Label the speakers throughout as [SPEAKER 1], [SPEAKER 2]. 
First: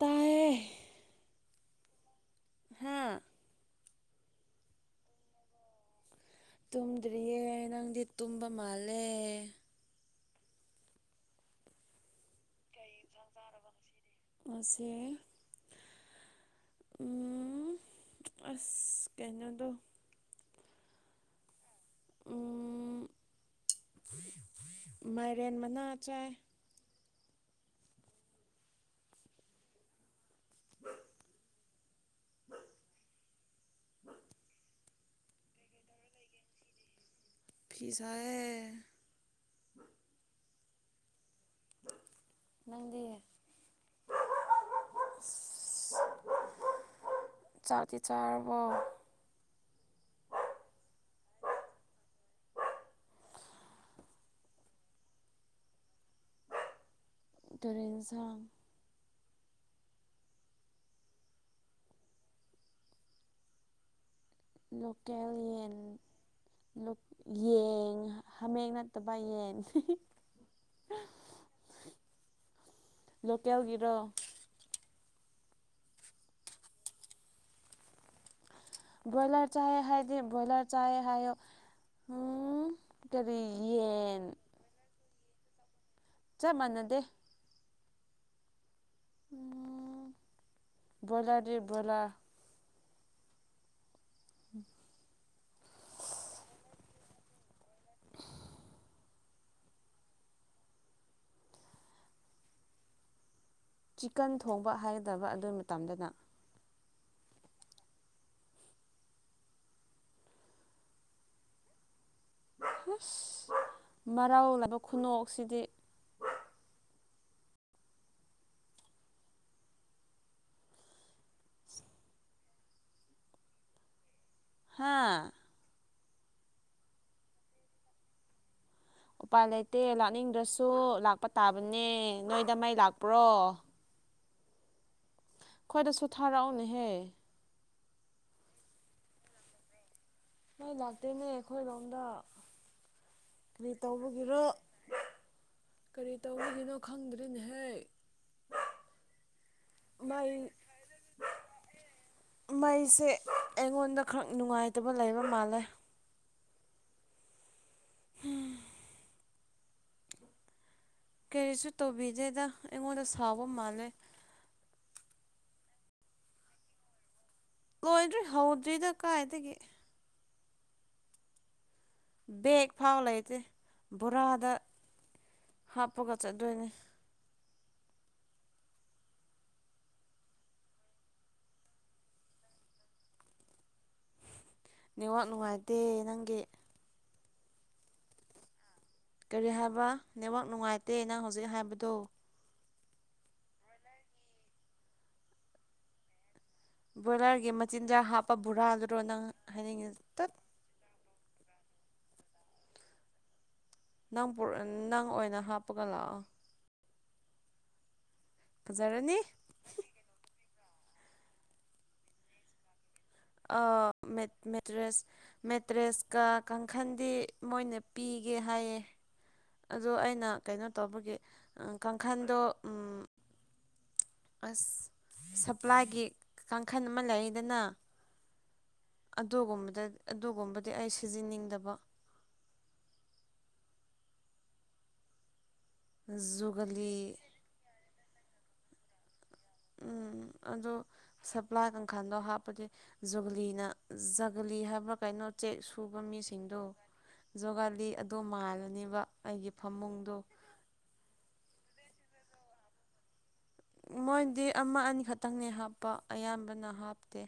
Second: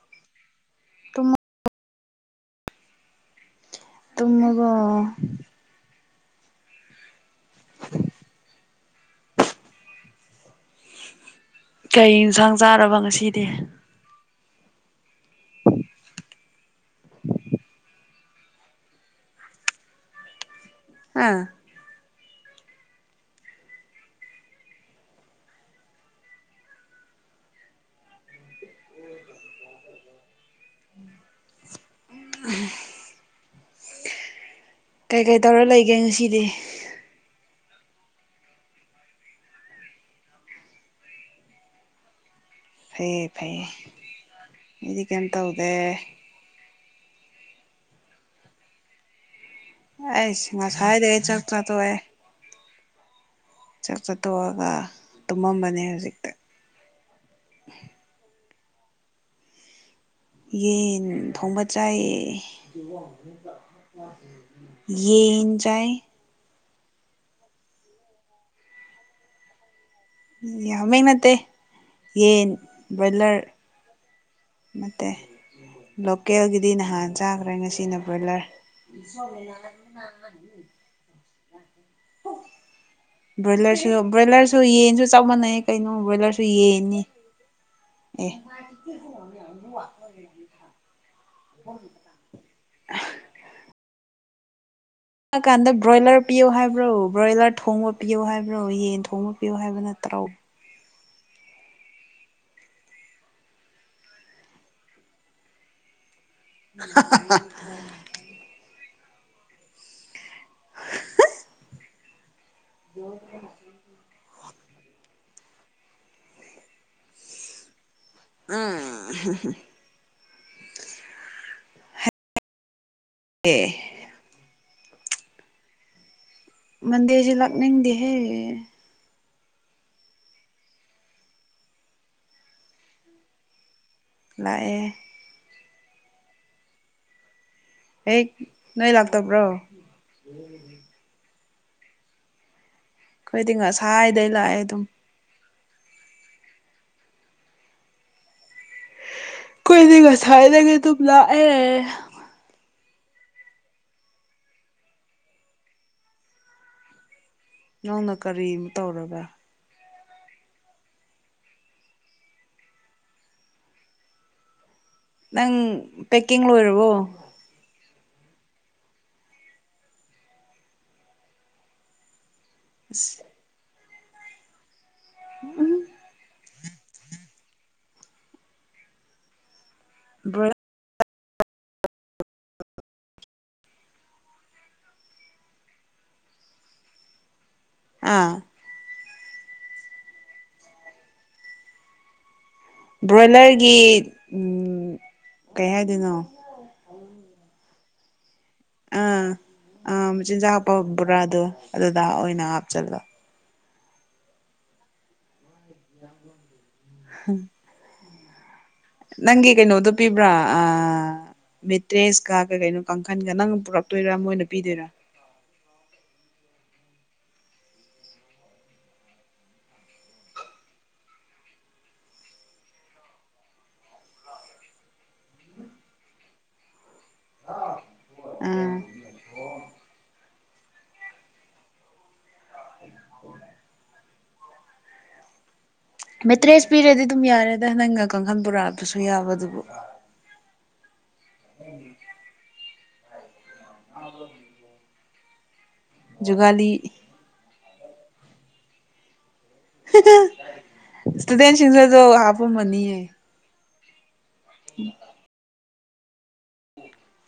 [SPEAKER 1] ꯇꯌꯦ
[SPEAKER 2] ꯇꯃ
[SPEAKER 1] ꯍꯥꯥ
[SPEAKER 2] ꯇꯃꯒ
[SPEAKER 1] ꯇꯨꯝꯗ꯭ꯔꯤꯌꯦ ꯅꯪꯗꯤ ꯇꯨꯝꯕ ꯃꯥꯜꯂꯦ
[SPEAKER 2] ꯀꯩ ꯏꯟꯁꯥꯡ ꯆꯥꯔꯕ ꯉꯁꯤꯗꯤ
[SPEAKER 1] ꯑꯁꯦ ꯎꯝ ꯑꯁ ꯀꯩꯅꯣꯗꯣ
[SPEAKER 2] ꯑꯥ
[SPEAKER 1] ꯃꯥꯏꯔꯦꯟ ꯃꯅꯥ ꯆꯥꯏ [inaudible]
[SPEAKER 2] ꯎꯝ ꯀꯩꯀꯩ ꯇꯧꯔ ꯂꯩꯒꯦ ꯉꯁꯤꯗꯤ
[SPEAKER 1] ꯐꯤꯁꯌꯦ ꯍ
[SPEAKER 2] ꯐꯩꯌꯦ ꯐꯩꯌꯦ ꯍꯥꯏꯗꯤ ꯀꯩꯝ ꯇꯧꯗꯦ
[SPEAKER 1] ꯆꯥꯇꯤ ꯆꯥꯔꯔꯕꯣ
[SPEAKER 2] ꯑꯩ ꯉꯁ ꯍꯥꯏꯗ ꯆꯛꯇ ꯇꯣꯋ ꯆꯥꯛ ꯆꯥꯠꯇꯣꯛꯑꯒ ꯇꯨꯝꯃꯝꯕꯅꯦ ꯍꯧꯖꯤꯛꯇ
[SPEAKER 1] ꯇꯨꯔꯦꯟꯁ
[SPEAKER 2] ꯌꯦꯟ ꯊꯣꯡꯕ ꯆꯥꯏꯌꯦ ꯌꯦ
[SPEAKER 1] ꯂꯣꯀꯦꯜ ꯌꯦꯟ
[SPEAKER 2] ꯆ
[SPEAKER 1] ꯌꯦꯟ ꯍꯥꯃꯦꯡ ꯅꯠꯇꯕ ꯌꯦꯟ
[SPEAKER 2] ꯌꯥꯝꯃꯤ ꯅꯠꯇꯦ ꯌꯦꯟ ꯕꯣꯏꯂꯔ
[SPEAKER 1] ꯇꯒꯤꯔꯣ
[SPEAKER 2] ꯅꯠꯇꯦ ꯂꯣꯀꯦꯜꯒꯤꯗꯤ ꯅꯍꯥꯟ ꯆꯥꯈ꯭ꯔꯦ ꯉꯁꯤꯅ ꯕ꯭ꯔꯣꯏꯂꯔ
[SPEAKER 1] ꯭ꯔꯣꯣꯌꯂꯔ ꯆꯥꯦ ꯈꯗꯤꯦ ꯕꯣꯣꯌꯂꯔ ꯆꯥꯦ ꯈꯥꯏꯣ ꯀꯔꯤ ꯌꯦꯟ
[SPEAKER 2] ꯁꯨ ꯌꯦꯟꯁꯨ ꯆꯃꯥꯟꯅꯩꯌꯦ ꯀꯩꯅꯣ ꯕ꯭ꯔꯣꯏꯂꯔꯁꯨ
[SPEAKER 1] ꯆꯞ ꯃꯥꯟꯅꯗꯦ
[SPEAKER 2] ꯌꯦꯟꯅꯤ ꯑꯦ
[SPEAKER 1] ꯎ ꯕꯣꯏꯂꯔ ꯗꯦ ꯕꯣꯏꯂꯥ
[SPEAKER 2] [unintelligible]
[SPEAKER 1] ꯎꯝ
[SPEAKER 2] ꯀꯥꯟꯗ ꯕ꯭ꯔꯣꯏꯂꯔ ꯄꯤꯌꯣ ꯍꯥꯏꯕ꯭ꯔꯣ ꯕ꯭ꯔꯣꯏꯂꯔ ꯊꯣꯡꯕ ꯄꯤꯌꯣ ꯍꯥꯏꯕ꯭ꯔꯣ ꯌꯦꯟ ꯊꯣꯡꯕ ꯄꯤꯌꯣ ꯍꯥꯏꯕ ꯅꯠꯇ꯭ꯔꯣ?
[SPEAKER 1] ꯆꯤꯀꯟ ꯊꯣꯡꯕ ꯍꯥꯏꯒꯗꯕ ꯑꯗꯨ ꯃꯇꯝꯗꯅ
[SPEAKER 2] [unintelligible] [inaudible] ꯍ
[SPEAKER 1] ꯃꯔꯥꯎꯂꯕ ꯈꯨꯅꯣꯛꯁꯤꯗꯤ
[SPEAKER 2] ꯑ
[SPEAKER 1] [unintelligible]
[SPEAKER 2] ꯑꯦ
[SPEAKER 1] ꯍꯥꯥ
[SPEAKER 2] ꯃꯗꯤꯦꯖꯤ ꯂꯛꯅꯤꯡꯗꯤ ꯍꯦ
[SPEAKER 1] ꯎꯄꯥꯏ ꯂꯩꯇꯦ ꯂꯥꯛꯅꯤꯡꯗ꯭ꯔꯁꯨ ꯂꯥꯛꯄ ꯇꯥꯕꯅꯦ ꯅꯣꯏꯗ ꯃꯩ ꯂꯥꯛꯄ꯭ꯔꯣ
[SPEAKER 2] ꯂꯥꯛꯑꯦ
[SPEAKER 1] ꯑꯩꯈꯣꯏꯗꯁꯨ ꯊꯥꯔꯛꯎꯅꯦꯍꯦ
[SPEAKER 2] ꯍꯦꯛ ꯅꯣꯏ ꯂꯥꯛꯇ ꯄ꯭ꯔꯣ
[SPEAKER 1] ꯅꯣꯏ ꯂꯥꯛꯇꯣꯏꯅꯦ ꯑꯩꯈꯣꯏꯔꯣꯝꯗ
[SPEAKER 2] ꯑꯩꯈꯣꯏꯗꯤ
[SPEAKER 1] ꯀꯔꯤ
[SPEAKER 2] ꯉꯁꯥꯏꯗꯩ
[SPEAKER 1] ꯇꯧꯕꯒꯤꯔꯣ
[SPEAKER 2] ꯂꯥꯛꯑꯦ ꯑꯗꯨꯝ
[SPEAKER 1] ꯀꯔꯤ ꯇꯧꯕꯒꯤꯅꯣ ꯈꯪꯗ꯭ꯔꯤꯅꯦꯍꯦꯛ ꯃꯩ
[SPEAKER 2] ꯀꯗꯤꯒꯁꯗꯒꯦ ꯇꯨꯄꯂ ꯑꯦ
[SPEAKER 1] ꯃꯩꯁꯦ ꯑꯩꯉꯣꯟꯗ ꯈꯔ ꯅꯨꯡꯉꯥꯏꯇꯕ ꯂꯩꯕ ꯃꯥꯜꯂꯦ
[SPEAKER 2] ꯅꯪꯅ ꯀꯔꯤ ꯇꯧꯔꯕ
[SPEAKER 1] ꯀꯔꯤꯁꯨ ꯇꯧꯕꯤꯗꯦꯗ ꯑꯩꯉꯣꯟꯗ ꯁꯥꯎꯕ ꯃꯥꯜꯂꯦ
[SPEAKER 2] ꯅꯪ ꯄꯦꯛꯀꯤꯡ ꯂꯣꯏꯔꯕꯣ
[SPEAKER 1] ꯂꯣꯏꯗ꯭ꯔꯤ ꯍꯧꯗ꯭ꯔꯤꯗ ꯀꯥꯏꯗꯒꯤ ꯕꯦꯛ ꯐꯥꯎꯕ ꯂꯩꯇꯦ ꯕꯣꯔꯥꯗ
[SPEAKER 2] ꯎꯝ
[SPEAKER 1] ꯍꯥꯞꯄꯒ ꯆꯠꯗꯣꯏꯅꯦ
[SPEAKER 2] ꯕ.
[SPEAKER 1] ꯅꯤꯉꯥꯛ ꯅꯨꯡꯉꯥꯏꯇꯦ ꯅꯪꯒꯤ
[SPEAKER 2] ꯑꯥ
[SPEAKER 1] ꯀꯔꯤ ꯍꯥꯏꯕ ꯅꯦꯠꯋꯥꯛ ꯅꯨꯡꯉꯥꯏꯇꯦ ꯑꯩꯅ ꯍꯧꯖꯤꯛ ꯍꯥꯏꯕꯗꯣ
[SPEAKER 2] ꯕ꯭ꯔꯣꯏꯂꯔꯒꯤ ꯀꯩ ꯍꯥꯏꯗꯣꯏꯅꯣ
[SPEAKER 1] ꯕ꯭ꯔꯣꯏꯂꯔꯒꯤ ꯃꯆꯤꯟꯖꯥꯛ ꯍꯥꯞꯄ ꯕꯣꯔꯥꯗꯨꯗꯣ ꯅꯪ
[SPEAKER 2] ꯑꯥ
[SPEAKER 1] ꯍꯥꯏꯅꯤꯡꯉꯤ
[SPEAKER 2] ꯑꯥ
[SPEAKER 1] ꯇꯠ
[SPEAKER 2] ꯃꯆꯤꯟꯖꯥꯛ ꯍꯥꯞꯄ ꯕꯣꯔꯥꯗꯣ ꯑꯗꯨꯗꯥ ꯑꯣꯏꯅ ꯍꯥꯞꯆꯤꯜꯂꯣ
[SPEAKER 1] ꯅꯪ ꯅꯪ ꯑꯣꯏꯅ ꯍꯥꯞꯄꯒ ꯂꯥꯛꯑꯣ
[SPEAKER 2] ꯎꯝ
[SPEAKER 1] ꯐꯖꯔꯅꯤ
[SPEAKER 2] ꯅꯪꯒꯤ ꯀꯩꯅꯣꯗꯣ ꯄꯤꯕ꯭ꯔꯥ ꯑ ꯃꯤꯇ꯭ꯔꯦꯁꯀ ꯀꯩ ꯀꯩꯅꯣ ꯀꯥꯡꯈꯟꯒ ꯅꯪ ꯄꯨꯔꯛꯇꯣꯏꯔꯥ ꯃꯣꯏꯅ ꯄꯤꯗꯣꯏꯔꯥ
[SPEAKER 1] ꯃꯦꯇ꯭ꯔꯦꯁ ꯃꯦꯇ꯭ꯔꯦꯁꯀ ꯀꯥꯡꯈꯟꯗꯤ ꯃꯣꯏꯅ ꯄꯤꯒꯦ ꯍꯥꯏꯌꯦ ꯑꯗꯣ ꯑꯩꯅ ꯀꯩꯅꯣ ꯇꯧꯕꯒꯤ ꯀꯥꯡꯈꯟꯗꯣ ꯑꯁ ꯁꯄ꯭ꯂꯥꯏꯒꯤ ꯀꯥꯡꯈꯜ ꯑꯃ ꯂꯩꯗꯅ
[SPEAKER 2] ꯑꯥ
[SPEAKER 1] ꯑꯗꯨꯒꯨꯝꯕꯗ ꯑꯗꯨꯒꯨꯝꯕꯗꯤ ꯑꯩ ꯁꯤꯖꯤꯟꯅꯅꯤꯡꯗꯕ
[SPEAKER 2] ꯃꯦꯇ꯭ꯔꯦꯁ ꯄꯤꯔꯗꯤ
[SPEAKER 1] ꯖꯨꯒꯂꯤ
[SPEAKER 2] ꯑꯗꯨꯝ ꯌꯥꯔꯦꯗ ꯅꯪꯒ ꯀꯥꯡꯍꯟ ꯄꯨꯔꯛꯑꯕꯁꯨ ꯌꯥꯕ ꯑꯗꯨꯕꯨ
[SPEAKER 1] ꯎꯝ ꯑꯗꯨ ꯁꯄ꯭ꯂꯥ ꯀꯪꯈꯥꯗꯣ ꯍꯥꯞꯄꯗꯤ ꯖꯨꯒ꯭ꯂꯤ ꯩꯅ ꯖꯒꯂꯤ ꯍꯥꯏꯕ ꯀꯩꯅꯣ ꯆꯦꯛ ꯁꯨꯕ ꯃꯤꯁꯤꯡꯗꯣ
[SPEAKER 2] ꯖꯨꯒꯥꯂꯤ
[SPEAKER 1] ꯖꯣꯒꯥꯂꯤ ꯑꯗꯨꯗꯣ ꯃꯥꯜꯂꯅꯦꯕ ꯑꯩꯒꯤ ꯐꯃꯨꯡꯗꯣ
[SPEAKER 2] ꯁꯗꯦꯟꯖ꯭ꯔꯁꯨ ꯍꯥꯄ ꯃꯅꯤꯌꯦ
[SPEAKER 1] ꯃꯣꯏꯗꯤ ꯑꯃ ꯑꯅꯤꯈꯛꯇꯪꯅꯦ ꯍꯥꯞꯄ ꯑꯌꯥꯝꯕꯅ ꯍꯥꯞꯇꯦ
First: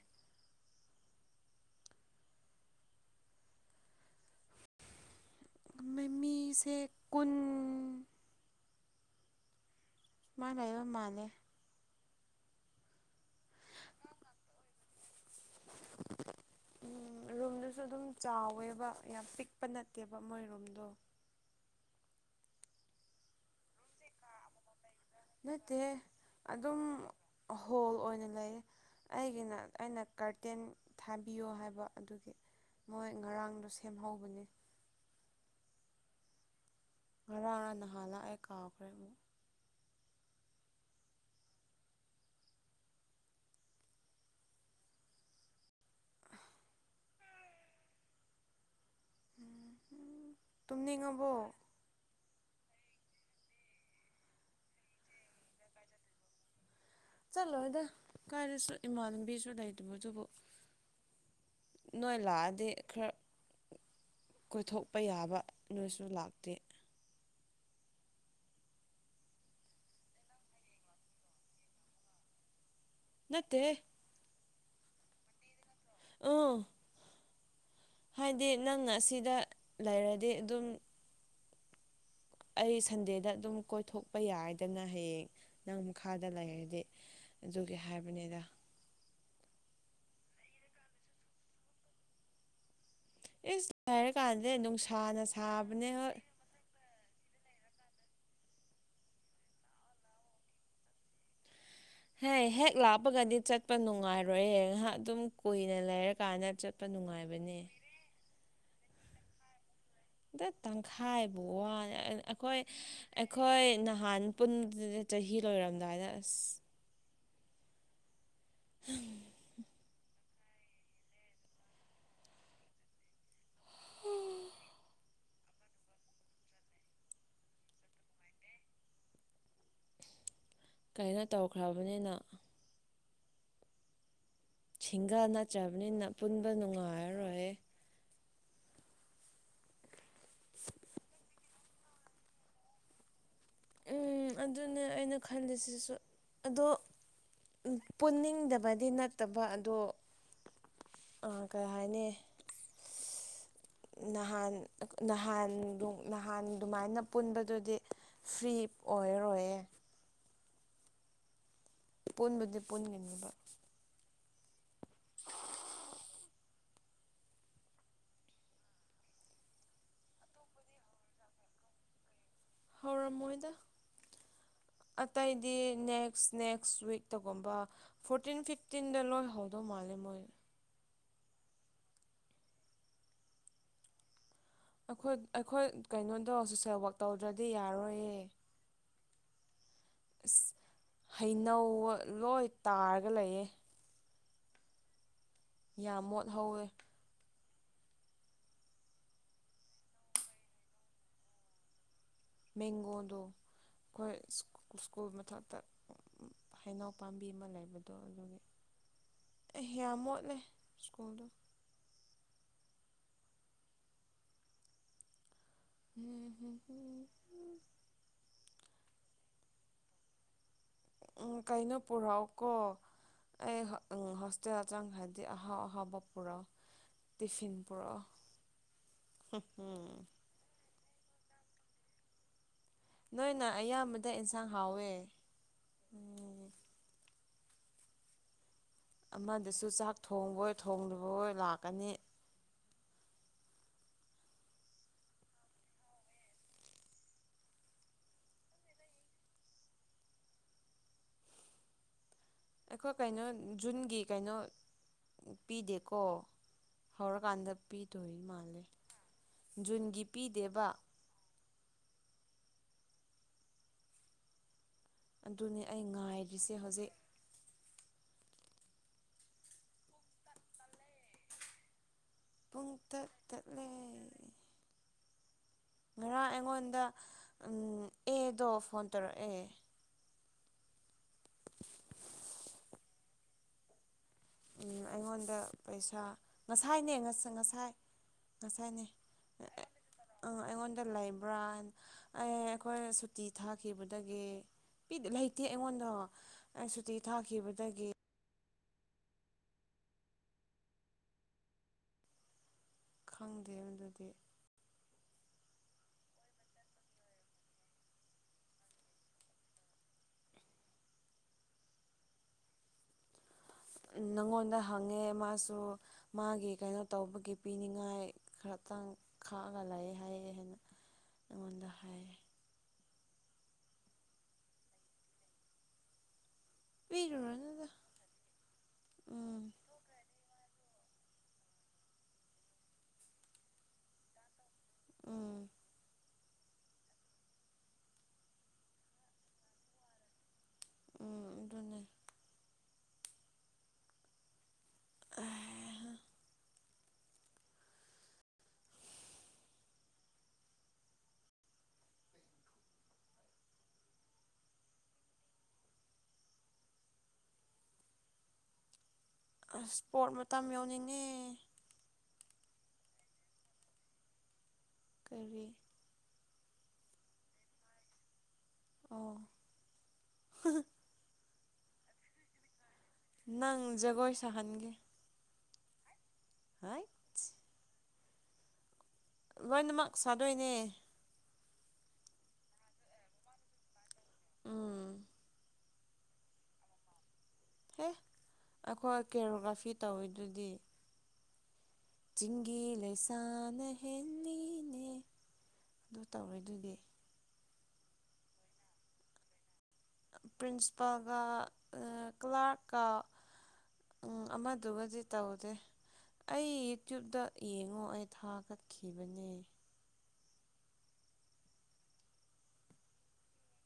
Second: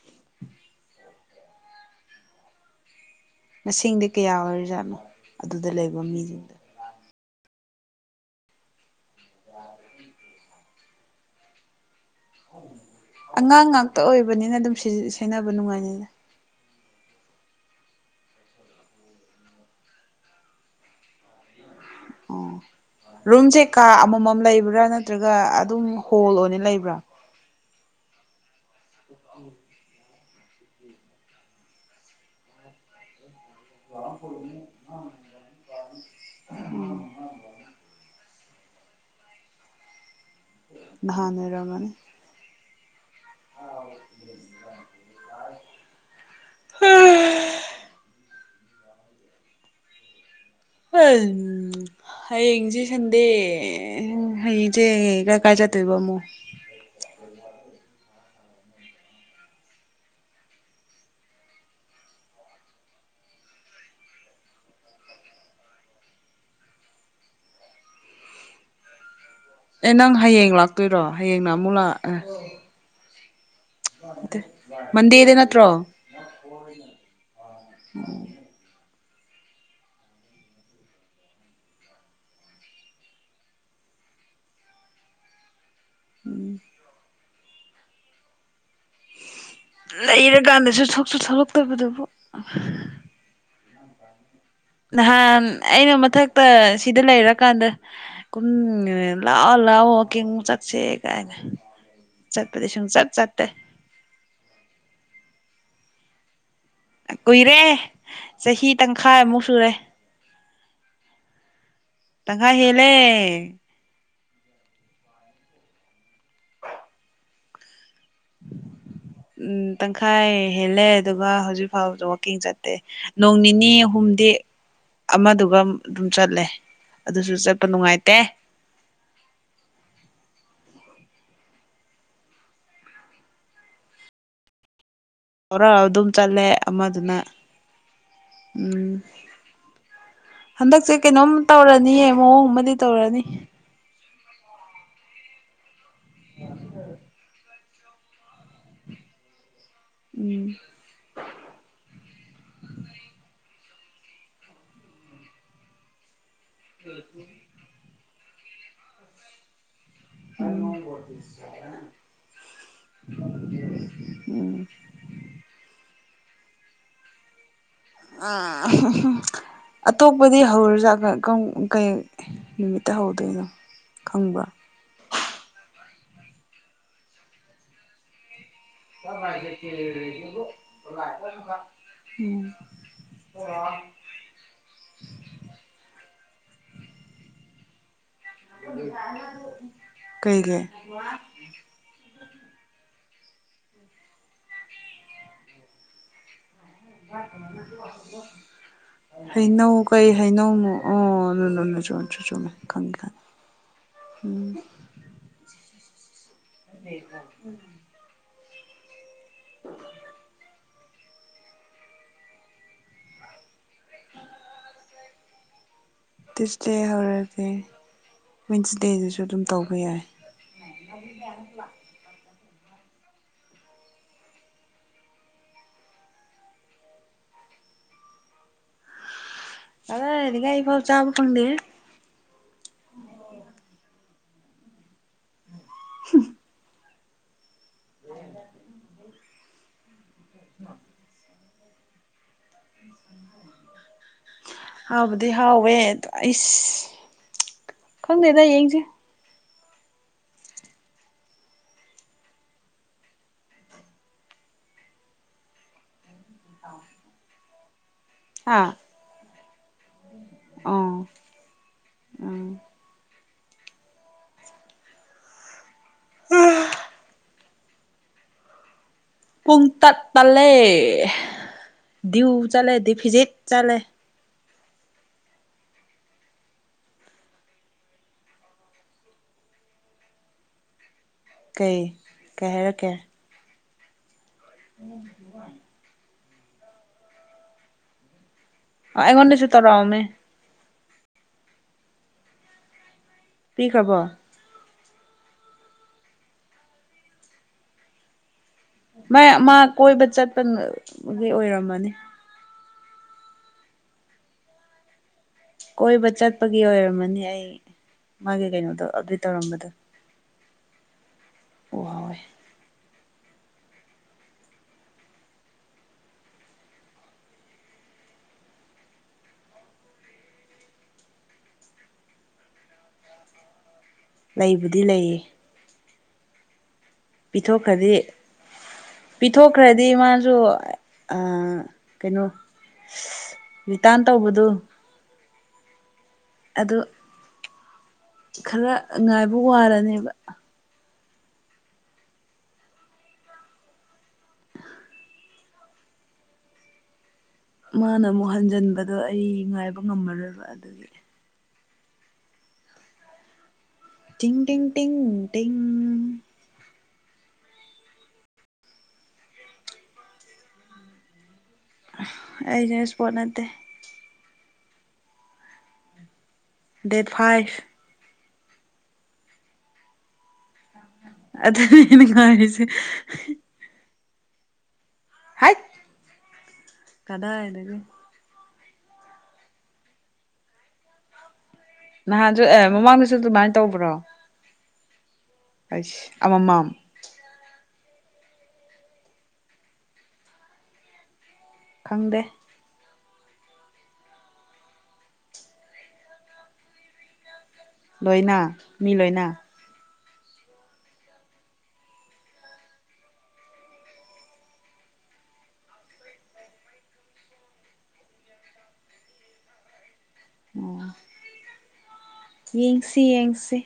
[SPEAKER 2] ꯃꯁꯤꯡ ꯃꯁꯤꯡꯗꯤ ꯀꯌꯥ ꯑꯣꯏꯔꯖꯥꯠꯅꯣ ꯑꯗꯨꯗ ꯂꯩꯕ ꯃꯤꯁꯤꯡꯗꯣ
[SPEAKER 1] ꯃꯃꯤꯁꯦ ꯀꯨꯟ
[SPEAKER 2] ꯑ
[SPEAKER 1] ꯃꯥꯏ ꯂꯩꯕ ꯃꯥꯜꯂꯦ
[SPEAKER 2] ꯑꯉꯥꯡ ꯉꯥꯛꯇ ꯑꯣꯏꯕꯅꯤꯅ ꯑꯗꯨꯝ ꯁꯦꯕ ꯅꯨꯡꯉꯥꯏꯅꯤꯅ
[SPEAKER 1] ꯎꯝ ꯔꯨꯝꯗꯨꯁꯨ ꯑꯗꯨꯝ ꯆꯥꯎꯋꯦꯕ ꯌꯥꯝ ꯄꯤꯛꯄ ꯅꯠꯇꯦꯕ ꯃꯣꯏ ꯔꯨꯝꯗꯣ
[SPEAKER 2] ꯑꯣ ꯔꯨꯝꯁꯦ ꯀꯥ ꯑꯃꯃꯝ ꯂꯩꯕ꯭ꯔꯥ ꯅꯠꯇ꯭ꯔꯒ ꯑꯗꯨꯝ
[SPEAKER 1] ꯅꯠꯇꯦꯍꯦ
[SPEAKER 2] ꯍꯣꯜ ꯑꯣꯏꯅ
[SPEAKER 1] ꯑꯗꯨꯝ
[SPEAKER 2] ꯂꯩꯕ꯭ꯔꯥ
[SPEAKER 1] ꯍꯣꯜ ꯑꯣꯏꯅ ꯂꯩ ꯑꯩꯒꯤꯅ ꯑꯩꯅ ꯀꯥꯔꯇꯦꯟ ꯊꯥꯕꯤꯌꯣ ꯍꯥꯏꯕ ꯑꯗꯨꯒꯤ ꯃꯣꯏ ꯉꯔꯥꯡꯗꯣ ꯁꯦꯝꯍꯧꯕꯅꯤ ꯉꯔꯥꯡ ꯉꯔꯥꯡ ꯅꯍꯥꯟ ꯂꯥꯛꯑꯦ ꯀꯥꯎꯈ꯭ꯔꯦ ꯑꯃꯨꯛ
[SPEAKER 2] ꯅꯔ ꯃꯅꯤ ꯑ
[SPEAKER 1] [unintelligible] ꯇꯨꯝꯅꯤꯡꯉꯕꯣ
[SPEAKER 2] ꯍ ꯌꯦꯡꯖꯦ ꯁꯟꯗꯦ ꯑꯩꯆꯦ [unintelligible] ꯀꯥꯏ ꯆꯠꯇꯣꯏꯕ ꯃꯨꯛ
[SPEAKER 1] ꯆꯠꯂꯣꯏꯗ ꯀꯥꯏꯗꯁꯨ ꯏꯃꯥꯟꯅꯕꯤꯁꯨ ꯂꯩꯗꯕ ꯑꯗꯨꯕꯨ ꯅꯣꯏ ꯂꯥꯛꯑꯗꯤ ꯈꯔ ꯀꯣꯏꯊꯣꯛꯄ ꯌꯥꯕ ꯅꯣꯏꯁꯨ ꯂꯥꯛꯇꯦ
[SPEAKER 2] ꯑꯦ ꯅꯪ ꯍꯌꯦꯡ ꯂꯥꯛꯇꯣꯏꯔꯣ ꯍꯌꯦꯡꯅ ꯑꯃꯨꯛ ꯂꯥꯛꯑ
[SPEAKER 1] ꯅꯠꯇꯦ
[SPEAKER 2] ꯃꯗꯤꯦꯗ ꯅꯠꯇ꯭ꯔꯣ
[SPEAKER 1] ꯎ ꯍꯥꯏꯗꯤ ꯅꯪꯅ ꯑꯁꯤꯗ ꯂꯩꯔꯗꯤ ꯑꯗꯨꯝ ꯑꯩ ꯁꯟꯗꯦꯗ ꯑꯗꯨꯝ ꯀꯣꯏꯊꯣꯛꯄ ꯌꯥꯏꯗꯅ ꯍꯌꯦꯡ ꯅꯪ ꯃꯈꯥꯗ ꯂꯩꯔꯗꯤ ꯑꯗꯨꯒꯤ ꯍꯥꯏꯕꯅꯤꯗ
[SPEAKER 2] ꯂꯩꯔꯀꯥꯟꯗꯁꯨ ꯁꯁꯨ ꯁꯂꯛꯇꯕꯗꯨꯕꯨ
[SPEAKER 1] ꯏꯁ ꯍꯥꯏꯔ ꯀꯥꯟꯗꯦ ꯅꯨꯡꯁꯥꯅ
[SPEAKER 2] ꯅꯍꯥꯟ
[SPEAKER 1] ꯁꯥꯕꯅꯦ
[SPEAKER 2] ꯑꯩꯅ
[SPEAKER 1] ꯍꯣꯏ
[SPEAKER 2] ꯁꯤꯗ ꯂꯩꯔꯀꯥꯟꯗ ꯀꯨꯝ ꯂꯥꯛꯑꯣ ꯂꯥꯛꯑꯣ ꯆꯠꯁꯦ ꯀꯥꯏ
[SPEAKER 1] ꯍꯦ ꯍꯦꯛ ꯂꯥꯞꯄꯒꯗꯤ ꯆꯠꯄ ꯅꯨꯡꯉꯥꯏꯔꯣꯏ ꯉꯥꯏꯍꯥꯛ ꯑꯗꯨꯝ ꯀꯨꯏꯅ ꯂꯩꯔꯀꯥꯟꯗ ꯆꯠ
[SPEAKER 2] ꯀꯨꯏꯔꯦ ꯆꯍꯤ ꯇꯪꯈꯥꯏꯃꯨꯛ ꯁꯨꯔꯦ
[SPEAKER 1] ꯇꯪꯈꯥꯏꯕꯨ ꯋꯥꯅꯤ
[SPEAKER 2] ꯇꯪꯈꯥꯏ
[SPEAKER 1] ꯑꯩꯈꯣꯏ
[SPEAKER 2] ꯍꯦꯜꯂꯦ
[SPEAKER 1] ꯑꯩꯈꯣꯏ ꯅꯍꯥꯟ ꯄꯨꯟꯁꯤꯗ ꯆꯍꯤ ꯂꯣꯏꯔꯝꯗꯥꯏꯗ ꯑꯁ
[SPEAKER 2] ꯎꯝ ꯇꯪꯈꯥꯏ ꯍꯦꯜꯂꯦ ꯑꯗꯨꯒ ꯍꯧꯖꯤꯛ ꯐꯥꯎꯗ ꯋꯀꯤꯡ ꯆꯠꯇꯦ ꯅꯣꯡ ꯅꯤꯅꯤ ꯑꯍꯨꯝꯗꯤ ꯑꯃꯗꯨꯒ ꯑꯗꯨꯝ ꯆꯠꯂꯦ ꯑꯗꯨꯁꯨ ꯆꯠꯄ ꯅꯨꯡꯉꯥꯏꯇꯦ
[SPEAKER 1] ꯀꯩꯅꯣ ꯇꯧꯈ꯭ꯔꯕꯅꯤꯅ ꯁꯤꯡꯒꯥꯅ
[SPEAKER 2] ꯌꯥꯔ ꯑꯗꯨꯝ ꯆꯠꯂꯦ ꯑꯃꯗꯨꯅ ꯎꯝ ꯍꯟꯗꯛꯁꯦ ꯀꯩꯅꯣꯝ ꯇꯧꯔꯅꯤꯌꯦ ꯃꯑꯣꯡ ꯑꯃꯗꯤ ꯇꯧꯔꯅꯤ
[SPEAKER 1] ꯎꯝ ꯑꯗꯨꯅꯦ ꯑꯩꯅ ꯈꯜꯂꯤꯁꯤꯁꯨ ꯑꯗꯣ ꯄꯨꯅꯤꯡꯗꯕꯗꯤ ꯅꯠꯇꯕ ꯑꯗꯣ
[SPEAKER 2] [unintelligible]
[SPEAKER 1] ꯑꯥ ꯀꯩ ꯍꯥꯏꯅꯤ ꯅꯍꯥꯟ ꯅꯍꯥꯟ ꯅꯍꯥꯟ ꯑꯗꯨꯃꯥꯏꯅ ꯄꯨꯟꯕꯗꯨꯗꯤ ꯐ꯭ꯔꯤ ꯑꯣꯏꯔꯣꯏꯌꯦ
[SPEAKER 2] [unintelligible]
[SPEAKER 1] ꯄꯨꯟꯕꯗꯤ ꯄꯨꯟꯒꯅꯦꯕ
[SPEAKER 2] ꯎꯝ ꯑ ꯑꯇꯣꯞꯄꯗꯤ ꯍꯧꯔꯖ ꯀꯩ ꯅꯨꯃꯤꯠꯇ ꯍꯧꯗꯣꯏꯅꯣ
[SPEAKER 1] ꯍꯧꯔꯝꯃꯣꯏꯗ
[SPEAKER 2] ꯈꯪꯕ꯭ꯔꯥ
[SPEAKER 1] ꯑꯇꯩꯗꯤ ꯅꯦꯛꯁ ꯅꯦꯛꯁ ꯋꯤꯛꯇꯒꯨꯝꯕ ꯐꯣꯔꯇꯤꯟ ꯐꯤꯞ ꯇꯤꯟꯗ ꯂꯣꯏꯍꯗꯧ ꯃꯥꯜꯂꯦ ꯃꯣꯏ
[SPEAKER 2] [unintelligible]
[SPEAKER 1] ꯑꯩꯈꯣꯏ ꯑꯩꯈꯣꯏ ꯀꯩꯅꯣꯗꯣ ꯁꯣꯁꯦꯜ ꯋꯔꯛ ꯇꯧꯗ꯭ꯔꯗꯤ ꯌꯥꯔꯣꯏꯌꯦ
[SPEAKER 2] ꯀꯩꯒꯤ
[SPEAKER 1] ꯅ ꯂꯣꯏ ꯇꯥꯔꯒ ꯂꯩꯌꯦ ꯌꯥꯝ ꯃꯣꯠꯍꯧꯋꯦ
[SPEAKER 2] [unintelligible] ꯍꯩꯅꯧ ꯀꯩ ꯍꯩꯅꯧ ꯑꯣ [inaudible] ꯈꯪꯉꯦ ꯈꯪꯉꯦ
[SPEAKER 1] ꯃꯦꯡꯒꯣꯟꯗꯣ ꯑꯩꯈꯣꯏ
[SPEAKER 2] ꯎꯝ
[SPEAKER 1] ꯁ꯭ꯀꯨꯜ ꯃꯊꯛꯇ ꯍꯩꯅꯥꯎ ꯄꯥꯝꯕꯤ ꯑꯃ ꯂꯩꯕꯗꯣ ꯑꯗꯨꯒꯤ ꯑꯦ ꯌꯥꯝ ꯃꯣꯠꯂꯦ ꯁ꯭ꯀꯨꯜꯗꯣ
[SPEAKER 2] [unintelligible] ꯇ꯭ꯌꯁꯗꯦ ꯍꯧꯔꯗꯤ ꯋꯤꯟꯁꯗꯦꯗꯨꯁꯨ ꯑꯗꯨꯝ ꯇꯧꯕ ꯌꯥꯏ
[SPEAKER 1] ꯎꯝ ꯀꯩꯅꯣ ꯄꯨꯔꯛꯑꯣ ꯀꯣ ꯑꯩ ꯍꯣꯁꯇꯦꯜ ꯆꯪ ꯍꯥꯏꯗꯤ ꯑꯍꯥꯎ ꯑꯍꯥꯎꯕ ꯄꯨꯔꯣꯑꯣ ꯇꯤꯐꯤꯟ ꯄꯨꯔꯣ [unintelligible]
[SPEAKER 2] [unintelligible] ꯑꯩꯐꯥꯎ ꯆꯥꯕ ꯐꯪꯗꯦ
[SPEAKER 1] ꯅꯣꯏꯅ ꯑꯌꯥꯝꯕꯗ ꯑꯦꯟꯁꯥꯡ ꯍꯥꯎꯋꯦ
[SPEAKER 2] [inaudible]
[SPEAKER 1] ꯎꯝ ꯑꯃꯗꯁꯨ ꯆꯥꯛ ꯊꯣꯡꯕꯣꯏ ꯊꯣꯡꯗꯕꯣꯏ ꯂꯥꯛꯀꯅꯤ
[SPEAKER 2] ꯍꯥꯎꯕꯗꯤ ꯍꯥꯎꯋꯦ ꯑꯗꯣ ꯑꯩꯁ ꯈꯪꯗꯦꯗ ꯌꯦꯡꯁꯦ
[SPEAKER 1] ꯑꯩꯈꯣꯏ ꯀꯩꯅꯣ ꯖꯨꯟꯒꯤ ꯀꯩꯅꯣ ꯄꯤꯗꯦꯀꯣ ꯍꯧꯔꯀꯥꯟꯗ ꯄꯤꯗꯣꯔꯤ
[SPEAKER 2] ꯍꯥ
[SPEAKER 1] ꯃꯥꯜꯂꯦ ꯖꯨꯟꯒꯤ ꯄꯤꯗꯦꯕ
[SPEAKER 2] ꯑꯣ ꯎꯝ
[SPEAKER 1] ꯑꯗꯨꯅꯦ ꯑꯩ ꯉꯥꯏꯔꯤꯁꯦ ꯍꯧꯖꯤꯛ
[SPEAKER 2] ꯄꯨꯡ ꯇꯠ ꯇꯂꯦ ꯗꯌꯨ
[SPEAKER 1] ꯄꯨꯡ
[SPEAKER 2] ꯆꯂꯦ
[SPEAKER 1] ꯇꯠ
[SPEAKER 2] ꯗꯤꯐꯤꯖꯤꯠ
[SPEAKER 1] ꯇꯠꯂꯦ
[SPEAKER 2] ꯆꯂꯦ
[SPEAKER 1] ꯉꯔꯥꯡ ꯑꯩꯉꯣꯟꯗ ꯑꯦꯗꯣ ꯐꯣꯟ ꯇꯧꯔꯛꯑꯦ
[SPEAKER 2] ꯀꯩ ꯀꯩ ꯍꯥꯏꯔꯛꯀꯦ
[SPEAKER 1] ꯎꯝ ꯑꯩꯉꯣꯟꯗ ꯄꯩꯁꯥ ꯉꯁꯥꯏꯅꯦ ꯉꯁꯥꯏ ꯉꯁꯥꯏꯅꯦ
[SPEAKER 2] ꯑꯣ ꯑꯩꯉꯣꯟꯗꯁꯨ ꯇꯧꯔꯛꯑꯝꯃꯦ
[SPEAKER 1] ꯑꯥ ꯑꯩꯉꯣꯟꯗ ꯂꯩꯕ꯭ꯔꯥꯅ ꯑꯦ ꯑꯩꯈꯣꯏ ꯇꯤ
[SPEAKER 2] ꯄꯤꯈ꯭ꯔꯕꯣ
[SPEAKER 1] ꯊꯥꯈꯤꯕꯗꯒꯤ ꯂꯩꯇꯦ ꯑꯩꯉꯣꯟꯗ ꯁꯨꯇꯤ ꯊꯥꯈꯤꯕꯗꯒꯤ
[SPEAKER 2] ꯃꯥ ꯑꯃꯥ ꯀꯣꯏꯕ ꯆꯠꯄꯒꯤ ꯑꯣꯏꯔꯝꯃꯅꯤ
[SPEAKER 1] ꯈꯪꯗꯦ ꯃꯗꯨꯗꯤ
[SPEAKER 2] ꯀꯣꯏꯕ ꯆꯠꯄꯒꯤ ꯑꯣꯏꯔꯝꯃꯅꯤ ꯑꯩ ꯃꯥꯒꯤ ꯀꯩꯅꯣꯗꯣ ꯑꯗꯨꯏ ꯇꯧꯔꯝꯕꯗꯣ ꯑꯣ ꯍꯣꯏ
[SPEAKER 1] ꯅꯪꯉꯣꯟꯗ ꯍꯪꯉꯦ ꯃꯥꯁꯨ ꯃꯥꯒꯤ ꯀꯩꯅꯣ ꯇꯧꯕꯒꯤ ꯄꯤꯅꯤꯡꯉꯥꯏ ꯈꯔꯇꯪ ꯈꯥꯛꯑꯒ ꯂꯩ ꯍꯥꯏꯌꯦ ꯍꯥꯏꯅ ꯑꯩꯉꯣꯟꯗ ꯍꯥꯏ
[SPEAKER 2] ꯂꯩꯕꯨꯗꯤ ꯂꯩꯌꯦ
[SPEAKER 1] ꯄꯤꯔꯨꯔꯅꯨꯗ
[SPEAKER 2] ꯄꯤꯊꯣꯛꯈ꯭ꯔꯔꯤ
[SPEAKER 1] ꯎꯝ
[SPEAKER 2] ꯄꯤꯊꯣꯛꯈ꯭ꯔꯗꯤ ꯃꯥꯁꯨ ꯑꯥ ꯀꯩꯅꯣ ꯔꯤꯇꯥꯔꯟ ꯇꯧꯕꯗꯨ
[SPEAKER 1] ꯎꯝ
[SPEAKER 2] ꯑꯗꯣ ꯈꯔ ꯉꯥꯏꯕ ꯋꯥꯔꯅꯦꯕ
[SPEAKER 1] ꯎꯝ ꯑꯗꯨꯅꯦ [unintelligible]
[SPEAKER 2] ꯃꯥꯅ ꯑꯃꯨꯛ ꯍꯟꯖꯟꯕꯗꯣ ꯑꯩ ꯉꯥꯏꯕ ꯉꯝꯃꯔꯣꯏꯕ ꯑꯗꯨꯗꯤ ꯇꯤꯡ ꯇꯤꯡ ꯇꯤꯡ ꯇꯤꯡ
[SPEAKER 1] ꯑꯁ ꯏꯁꯄꯣꯔꯠ ꯃꯇꯝ ꯌꯥꯎꯅꯤꯡꯉꯦ
[SPEAKER 2] ꯑꯩꯖꯁꯄꯣꯠ ꯅꯠꯇꯦ
[SPEAKER 1] ꯀꯔꯤ
[SPEAKER 2] ꯗꯦꯠ ꯐꯥꯏꯚ
[SPEAKER 1] ꯑꯣ [unintelligible]
[SPEAKER 2] ꯑꯗꯨꯅꯦ ꯉꯥꯏꯔꯤꯁꯦ
[SPEAKER 1] ꯅꯪ ꯖꯒꯣꯏ ꯁꯍꯟꯒꯦ
[SPEAKER 2] ꯍꯥꯏꯠ
[SPEAKER 1] ꯍꯥꯏ
[SPEAKER 2] ꯀꯗꯥꯏꯗꯒꯤ
[SPEAKER 1] ꯂꯣꯏꯅꯃꯛ ꯁꯥꯗꯣꯏꯅꯦ
[SPEAKER 2] ꯅꯍꯥꯟꯁꯨ ꯑꯦ ꯃꯃꯥꯡꯗꯁꯨ ꯑꯗꯨꯃꯥꯏꯅ ꯇꯧꯕ꯭ꯔꯣ
[SPEAKER 1] ꯎꯝ
[SPEAKER 2] ꯑꯩꯁ ꯑꯃꯃꯝ
[SPEAKER 1] ꯍꯦ ꯑꯩꯈꯣꯏ ꯀꯦꯔꯣꯒ꯭ꯔꯥꯐꯤ ꯇꯧꯋꯤꯗꯨꯗꯤ
[SPEAKER 2] ꯈꯪꯗꯦ
[SPEAKER 1] ꯆꯤꯡꯒꯤ ꯂꯩꯁꯥꯅ ꯍꯦꯜꯂꯤꯅꯦ ꯑꯗꯨ ꯇꯧꯔꯣꯏꯗꯨꯗꯤ
[SPEAKER 2] ꯂꯣꯏꯅ ꯃꯤ ꯂꯣꯏꯅ
[SPEAKER 1] ꯄ꯭ꯔꯤꯟꯁꯤꯄꯥꯜꯒ ꯀ꯭ꯂꯥꯔꯀ ꯎꯝ ꯑꯃꯗꯨꯒꯗꯤ ꯇꯧꯗꯦ ꯑꯩ ꯌꯨꯇ꯭ꯌꯕꯇ ꯌꯦꯡꯉꯣ ꯑꯩ ꯊꯥ ꯀꯠꯈꯤꯕꯅꯦ
[SPEAKER 2] ꯑꯣ ꯌꯦꯡꯁꯤ ꯌꯦꯡꯁꯤ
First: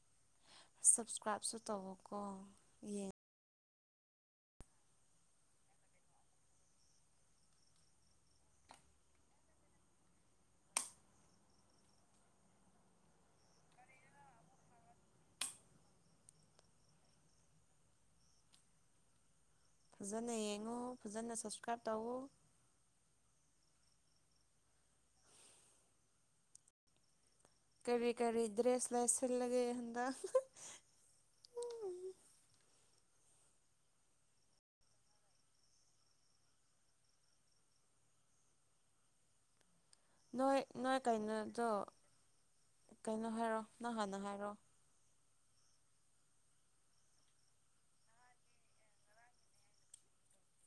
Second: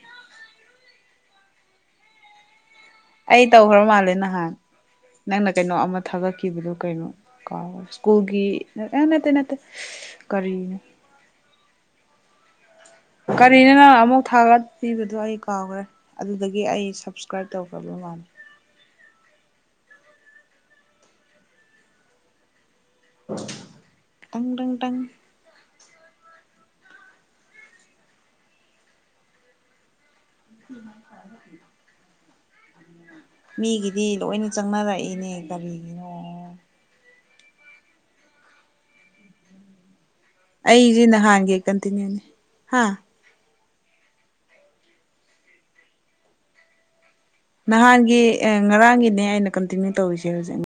[SPEAKER 1] ꯁꯥꯕꯁꯀ꯭ꯔꯥꯏꯞꯁꯨ ꯇꯧꯕꯀꯣ ꯌꯦ
[SPEAKER 2] ꯑꯩ ꯇꯧꯈ꯭ꯔ ꯃꯥꯜꯂꯦ ꯅꯍꯥꯟ ꯅꯪꯅ ꯀꯩꯅꯣ ꯑꯃ ꯊꯥꯒꯠꯈꯤꯕꯗꯨꯣ ꯀꯩꯅꯣ ꯀ ꯁ꯭ꯀꯨꯜꯒꯤ ꯅꯠꯇꯦ ꯅꯠꯇꯦ ꯀꯔꯤꯅꯣ ꯀꯔꯤꯅꯤ ꯅꯪ ꯑꯃꯨꯛ ꯊꯥꯒꯠꯄꯤꯕꯗꯣ ꯑꯩ ꯀꯥꯎꯈ꯭ꯔꯦ ꯑꯗꯨꯗꯒꯤ ꯑꯩ ꯁꯞꯁꯀ꯭ꯔꯥꯏꯞ ꯇꯧꯈ꯭ꯔꯕ ꯃꯥꯜꯂ
[SPEAKER 1] ꯐꯖꯅ ꯌꯦꯡꯉꯨ ꯐꯖꯅ ꯁꯞꯁꯀ꯭ꯔꯥꯏꯞ ꯇꯧꯎ
[SPEAKER 2] ꯇꯪ ꯇꯪ ꯇꯪ
[SPEAKER 1] ꯀꯔꯤ ꯀꯔꯤ ꯗ꯭ꯔꯦꯁ ꯂꯥꯏꯁꯟ ꯂꯒꯦ ꯍ
[SPEAKER 2] ꯃꯤꯒꯤꯗꯤ ꯂꯣꯏꯅ ꯆꯪꯅꯔꯛꯏꯅꯦ ꯀꯔꯤꯒꯤꯅꯣ
[SPEAKER 1] ꯅꯣꯏ ꯅꯣꯏ
[SPEAKER 2] ꯑꯩꯁꯦ ꯅꯍꯥꯟꯒꯤ
[SPEAKER 1] ꯀꯩꯅꯣꯗꯣ
[SPEAKER 2] ꯀꯟꯇꯤꯅ꯭ꯌꯨꯅꯤ ꯍꯥ
[SPEAKER 1] ꯀꯩꯅꯣ ꯍꯥꯏꯔꯣ ꯅ ꯍꯥꯟꯅ ꯍꯥꯏꯔꯣ
[SPEAKER 2] ꯅꯍꯥꯟꯒꯤ ꯉꯔꯥꯡꯒꯤꯅꯦ ꯑꯩꯅ ꯀꯟꯇꯤꯅ꯭ꯌꯨ ꯇꯧꯔꯤꯁꯦ ꯍꯧꯖꯤꯛ